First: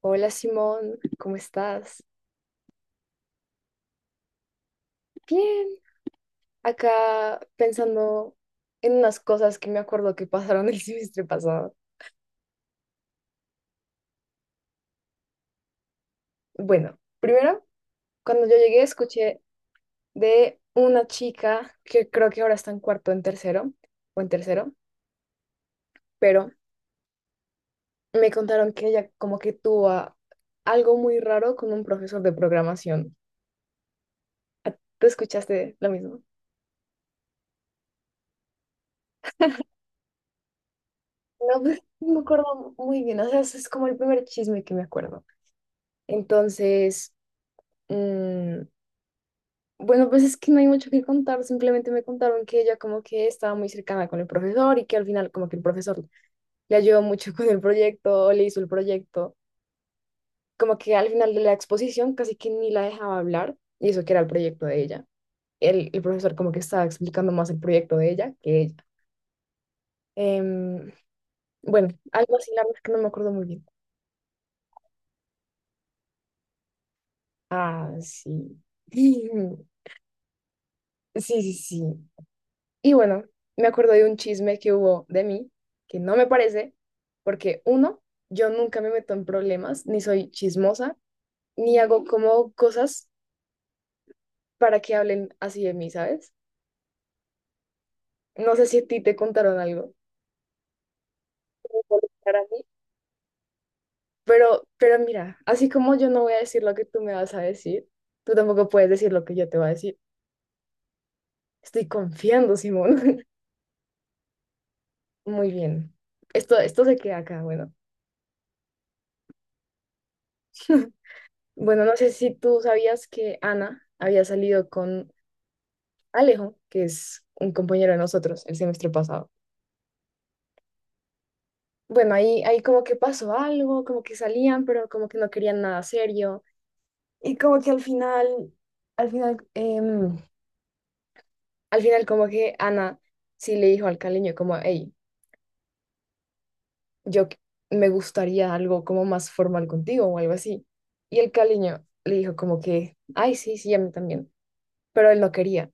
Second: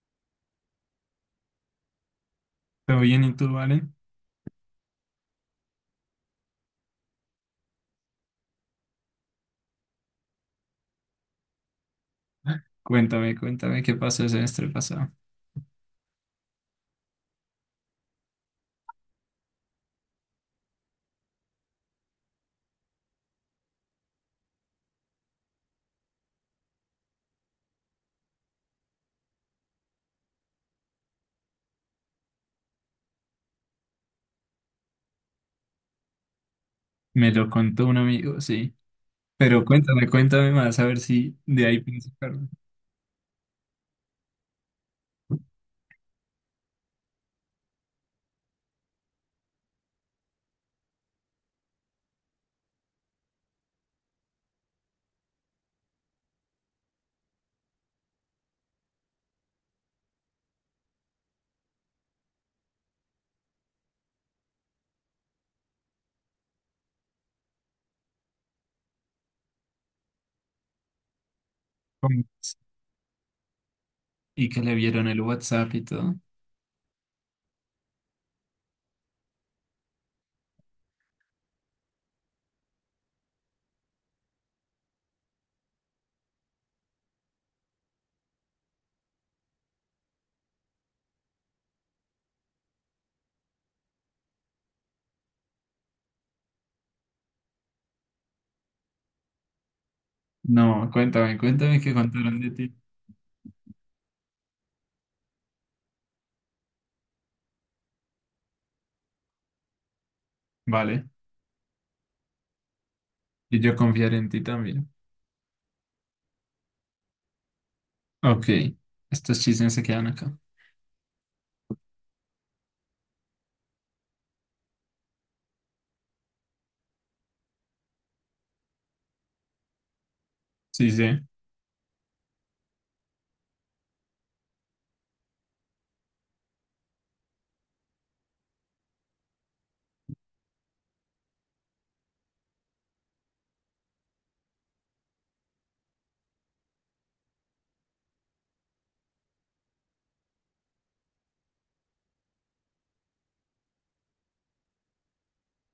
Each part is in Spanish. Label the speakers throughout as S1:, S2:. S1: Hola Simón, ¿cómo estás?
S2: ¿Todo bien y tú, vale?
S1: Bien, acá pensando en unas cosas que me acuerdo que pasaron el semestre pasado.
S2: Cuéntame, cuéntame qué pasó el semestre pasado.
S1: Bueno, primero, cuando yo llegué escuché de una chica que creo que ahora está en cuarto en tercero o en tercero, pero me contaron que ella como que tuvo algo muy raro con un profesor de programación. ¿Tú escuchaste lo mismo?
S2: Me lo contó un amigo, sí. Pero cuéntame, cuéntame más, a ver si
S1: No,
S2: de
S1: pues
S2: ahí pienso
S1: no me
S2: sacarlo.
S1: acuerdo muy bien, o sea, ese es como el primer chisme que me acuerdo. Entonces, bueno, pues es que no hay mucho que contar, simplemente me contaron que ella como que estaba muy cercana con el profesor y que al final como que el profesor le ayudó mucho con el proyecto, o le hizo el proyecto, como que al final de la exposición casi que ni la dejaba hablar y eso que era el proyecto de ella. El profesor como que estaba explicando más el proyecto de ella que ella. Em, bueno,
S2: ¿Cómo?
S1: algo así, la verdad es que no me acuerdo muy bien.
S2: Y que le vieron el WhatsApp y todo.
S1: Ah, sí. Sí, sí, sí. Y bueno, me acuerdo de un chisme que hubo de mí, que no me parece, porque uno, yo nunca me meto en problemas, ni soy chismosa, ni hago como cosas para que hablen así de mí, ¿sabes? No sé si a ti te contaron algo,
S2: No, cuéntame, cuéntame
S1: como
S2: qué
S1: por estar a
S2: contaron de
S1: mí,
S2: ti.
S1: pero mira, así como yo no voy a decir lo que tú me vas a decir, tú tampoco puedes decir lo que yo te voy a decir.
S2: Vale.
S1: Estoy confiando, Simón.
S2: Y yo confiar en ti también.
S1: Muy bien. Esto se queda acá, bueno.
S2: Ok. Estos chismes se quedan acá.
S1: Bueno, no sé si tú sabías que Ana había salido con Alejo, que es un compañero de nosotros el semestre pasado.
S2: Sí, sí.
S1: Bueno, ahí como que pasó algo, como que salían, pero como que no querían nada serio. Y como que al final, al final, em, al final como que Ana sí le dijo al caleño como, hey, yo qu- me gustaría algo como más formal contigo o algo así. Y el caleño le dijo como que, ay, sí, sí, a mí también. Pero él no quería.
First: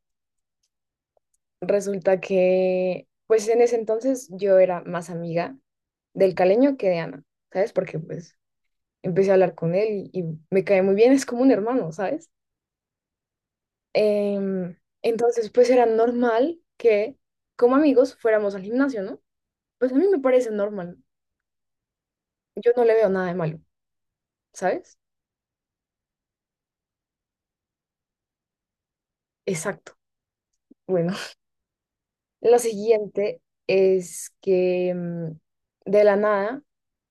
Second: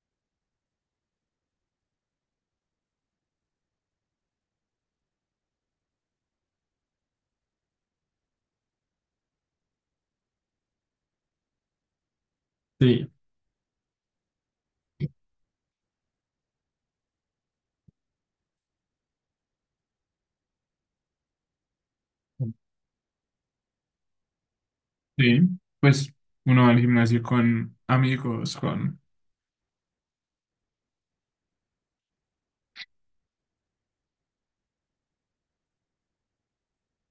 S1: Resulta que, pues en ese entonces yo era más amiga del caleño que de Ana, ¿sabes? Porque pues empecé a hablar con él y me cae muy bien, es como un hermano, ¿sabes?
S2: Sí.
S1: Em, entonces, pues era normal que como amigos fuéramos al gimnasio, ¿no? Pues a mí me parece normal, yo no le veo nada de malo, ¿sabes?
S2: Sí, pues uno va al gimnasio con amigos, con...
S1: Exacto. Bueno, lo siguiente es que de la nada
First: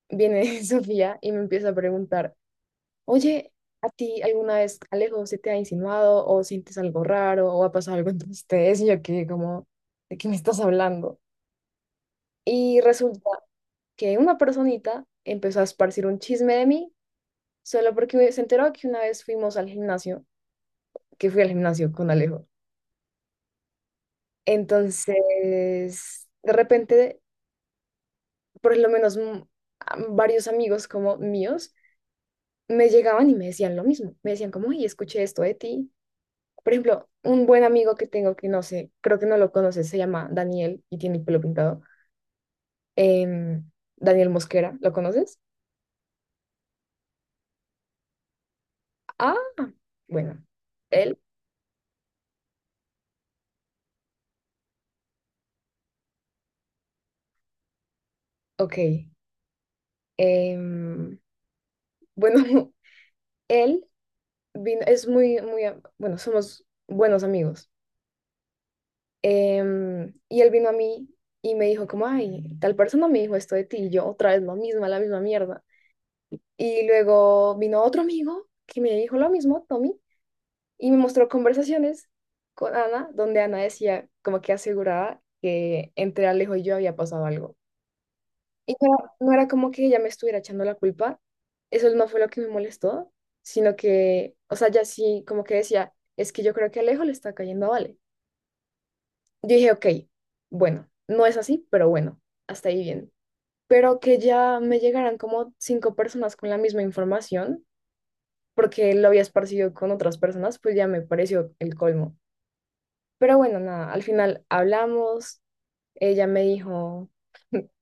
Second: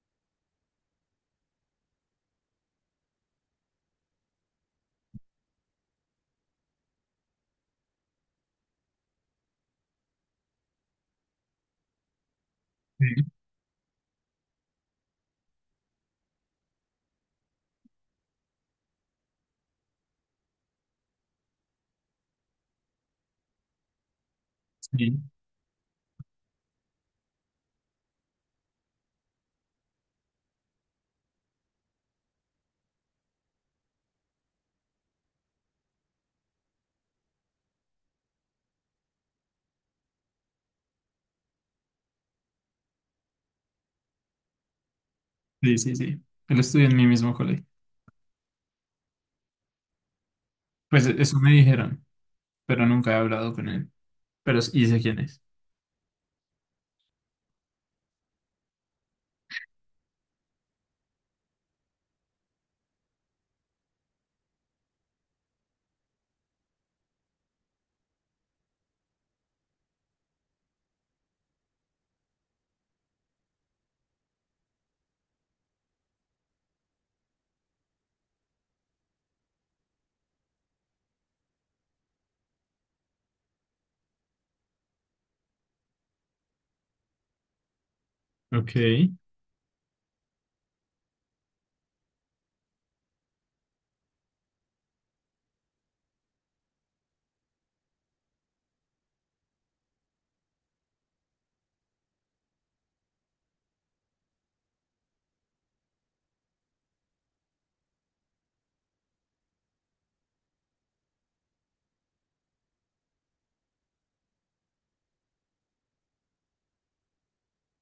S1: viene Sofía y me empieza a preguntar. Oye, ¿a ti alguna vez Alejo se te ha insinuado o sientes algo raro o ha pasado algo entre ustedes? Y yo que como, ¿de qué me estás hablando? Y
S2: Sí,
S1: resulta que una personita empezó a esparcir un chisme de mí solo porque se enteró que una vez fuimos al gimnasio, que fui al gimnasio con Alejo.
S2: sí,
S1: Entonces, de repente, por lo menos varios amigos como míos me llegaban y me decían lo mismo. Me decían como, oye, escuché esto de ti. Por ejemplo, un buen amigo que tengo que no sé, creo que no lo conoces, se llama Daniel y tiene el pelo pintado. Em, Daniel Mosquera, ¿lo conoces?
S2: sí, sí, sí. Él estudia en mi mismo colegio.
S1: Ah, bueno,
S2: Pues
S1: él,
S2: eso me dijeron, pero nunca he hablado con él. Pero y sé quién es.
S1: ok. Em, bueno, él vino, es muy, muy, bueno, somos buenos amigos. Y él vino a mí y me dijo como, ay, tal persona me dijo esto de ti y yo otra vez lo mismo, la misma mierda. Y luego vino otro amigo que me dijo lo mismo, Tommy, y me mostró conversaciones con Ana, donde Ana decía como que aseguraba que entre Alejo y yo había pasado algo. Y
S2: Ok,
S1: no era como que ella me estuviera echando la culpa, eso no fue lo que me molestó, sino que, o sea, ya sí como que decía, es que yo creo que Alejo le está cayendo a Vale. Yo dije, ok, bueno, no es así, pero bueno, hasta ahí bien. Pero que ya me llegaran como cinco personas con la misma información, porque lo había esparcido con otras personas, pues ya me pareció el colmo. Pero bueno, nada, al final hablamos, ella me dijo,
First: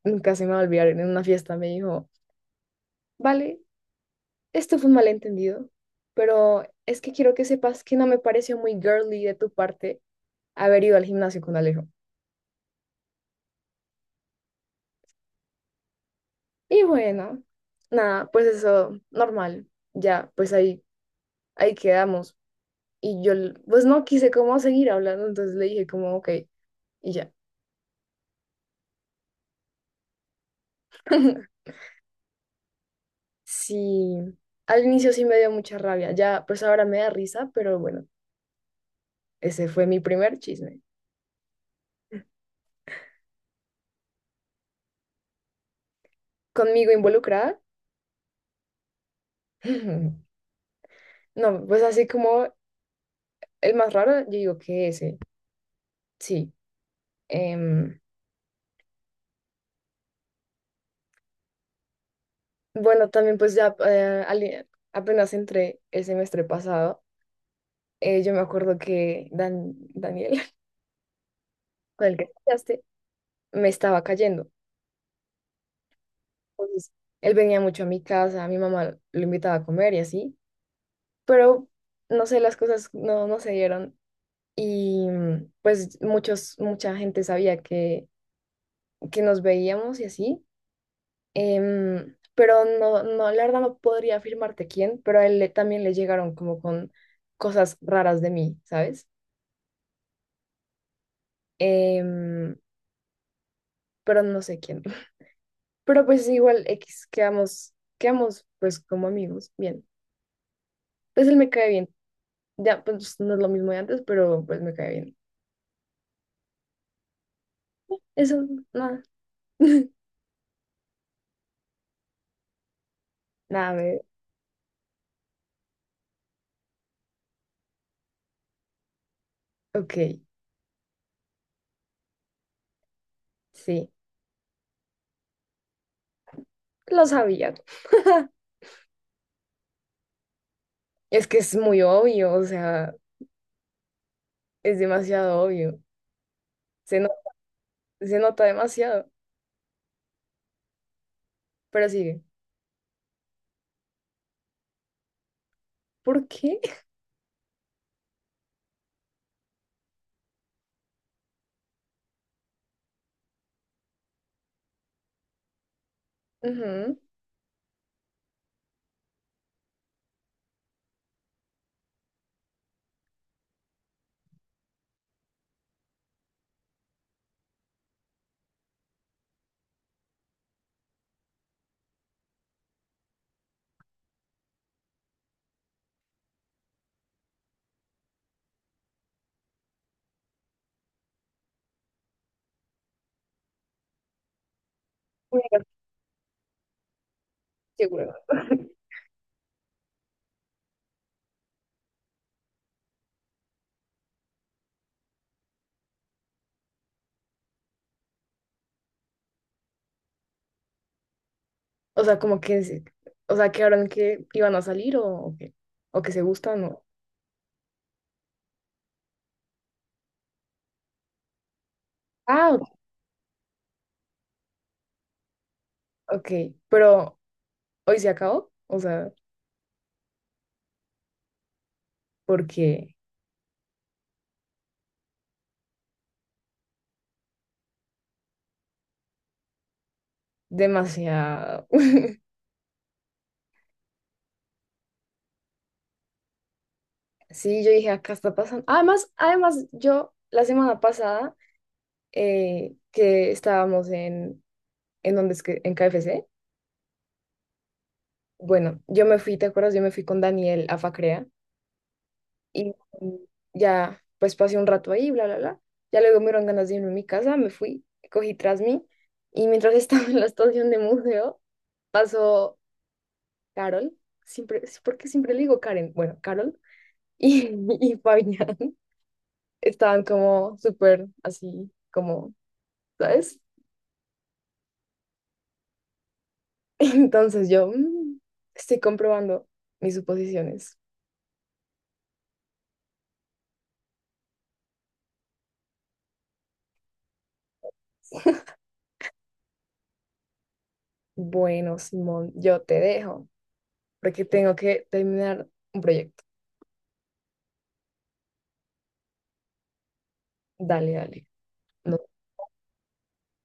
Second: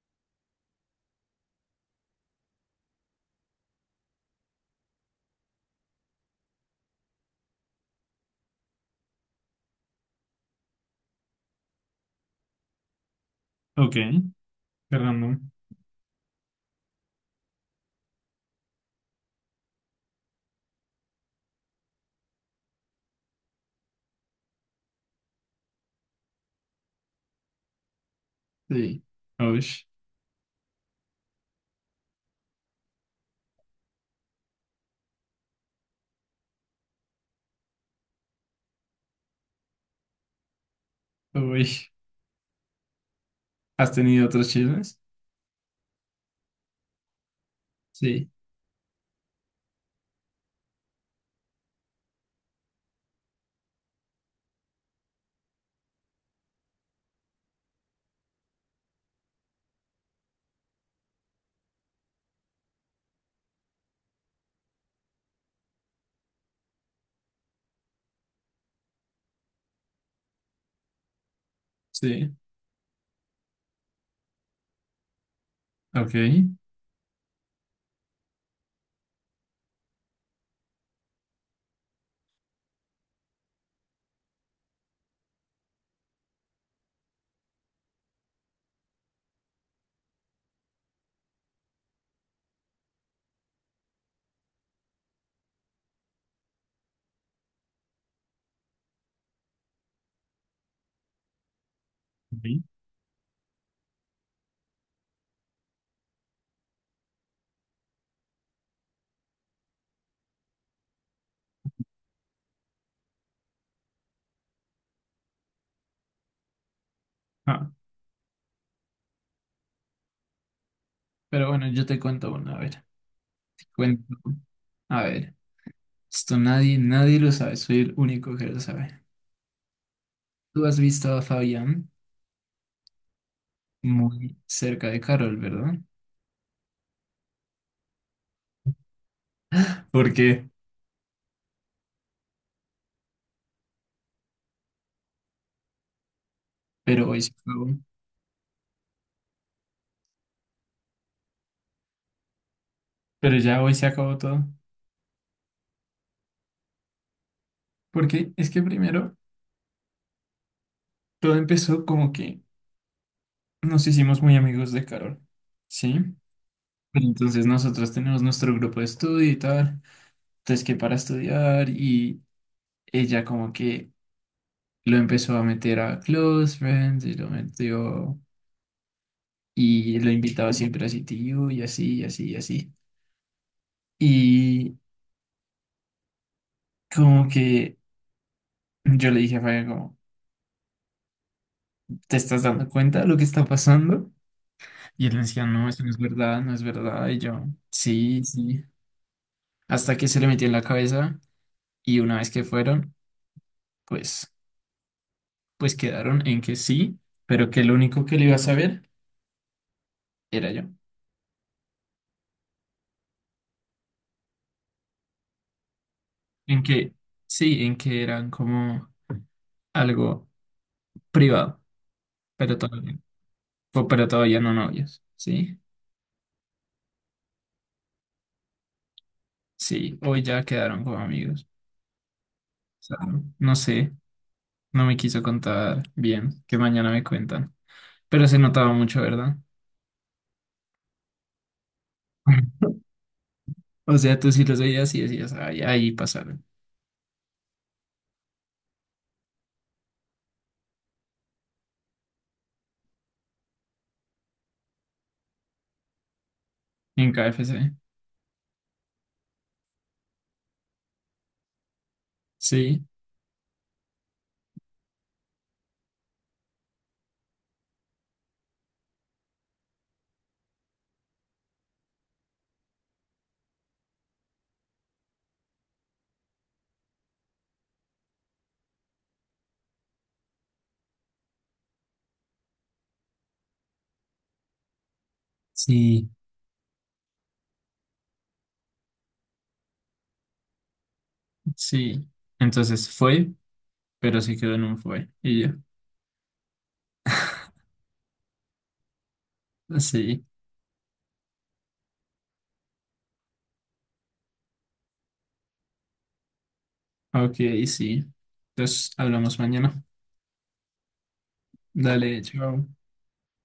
S1: nunca se me va a olvidar, en una fiesta me dijo, vale, esto fue un malentendido, pero es que quiero que sepas que no me pareció muy girly de tu parte haber ido al gimnasio con Alejo.
S2: ok. Qué random.
S1: Y bueno, nada, pues eso, normal, ya, pues ahí quedamos. Y yo, pues no quise como seguir hablando, entonces le dije como, ok, y ya.
S2: Sí. Uy,
S1: Sí, al inicio sí me dio mucha rabia, ya, pues ahora me da risa, pero bueno. Ese fue mi primer chisme.
S2: uy. ¿Has tenido otros chismes?
S1: Conmigo involucrada.
S2: Sí,
S1: No, pues así como el más raro, yo digo que ese, sí. Em, bueno, también pues ya apenas entré el semestre pasado, yo me acuerdo que Daniel, con el que
S2: sí.
S1: estudiaste, me estaba cayendo.
S2: Ok.
S1: Entonces, él venía mucho a mi casa, mi mamá lo invitaba a comer y así, pero no sé, las cosas no se dieron y pues mucha gente sabía que nos veíamos y así, pero no, no, la verdad no podría afirmarte quién, pero a también le llegaron como con cosas raras de mí, ¿sabes? Em,
S2: Sí.
S1: pero no sé quién. Pero pues igual X, quedamos pues como amigos, bien. Pues él me cae bien. Ya, pues no es lo mismo de antes, pero pues me cae bien.
S2: Ah,
S1: Eso, nada,
S2: pero bueno, yo te cuento una, a ver.
S1: nada, me...
S2: Cuento. A ver. Esto nadie, nadie lo sabe. Soy el único que lo sabe.
S1: Ok,
S2: ¿Tú has visto a Fabián
S1: sí,
S2: muy cerca de Carol, verdad?
S1: lo sabía.
S2: Porque
S1: Es que es muy obvio, o sea, es demasiado obvio. Se, no-
S2: pero hoy se acabó.
S1: Se nota demasiado. Pero sigue.
S2: Pero ya hoy se acabó todo.
S1: ¿Por qué?
S2: Porque es que primero todo empezó como que nos hicimos muy amigos de Carol, ¿sí?
S1: Ujú.
S2: Pero entonces nosotros tenemos nuestro grupo de estudio y tal. Entonces que para estudiar y ella como que lo empezó a meter a Close Friends y lo metió y lo invitaba siempre a CTU y así y así y así. Y como que yo le dije a Fabián como... ¿Te estás dando cuenta de lo que está pasando? Y él me decía,
S1: Bueno,
S2: no, eso no es verdad, no es verdad. Y yo,
S1: qué hueva.
S2: sí, sí. Hasta que se le metió en la cabeza y una vez que fueron, pues, pues quedaron en que sí, pero que lo único que le iba a saber era yo.
S1: O sea, o sea, que ahora que iban a salir o qué, o que se
S2: En
S1: gustan o...
S2: que, sí, en que eran como algo privado,
S1: Ah,
S2: pero todavía, pero todavía no novios, ¿sí?
S1: ok, pero hoy se acabó, o sea,
S2: Sí, hoy ya quedaron como amigos. O
S1: porque
S2: sea, no sé, no me quiso contar bien, que mañana me cuentan. Pero se notaba mucho, ¿verdad?
S1: demasiado.
S2: O sea, tú sí los veías y decías, ay, ahí pasaron,
S1: Sí, yo dije, acá está pasando. Además, además, yo la semana pasada que estábamos en donde es que, en KFC,
S2: en KFC.
S1: bueno, yo me fui, ¿te acuerdas? Yo me fui con Daniel a Facrea. Y
S2: Sí,
S1: mm, ya, pues pasé un rato ahí, bla, bla, bla. Ya luego me dieron ganas de irme a mi casa, me fui, cogí tras mí. Y mientras estaba en la estación de museo, pasó Carol. Siempre, ¿por qué siempre le digo Karen? Bueno, Carol y, y Fabián estaban como súper así, como, ¿sabes?
S2: sí,
S1: Entonces yo estoy comprobando mis suposiciones.
S2: sí. Entonces fue, pero sí quedó en un fue. Y yo, sí,
S1: Bueno, Simón, yo te dejo porque tengo que terminar un proyecto.
S2: ok, sí. Entonces hablamos mañana.
S1: Dale, dale.
S2: Dale, chao.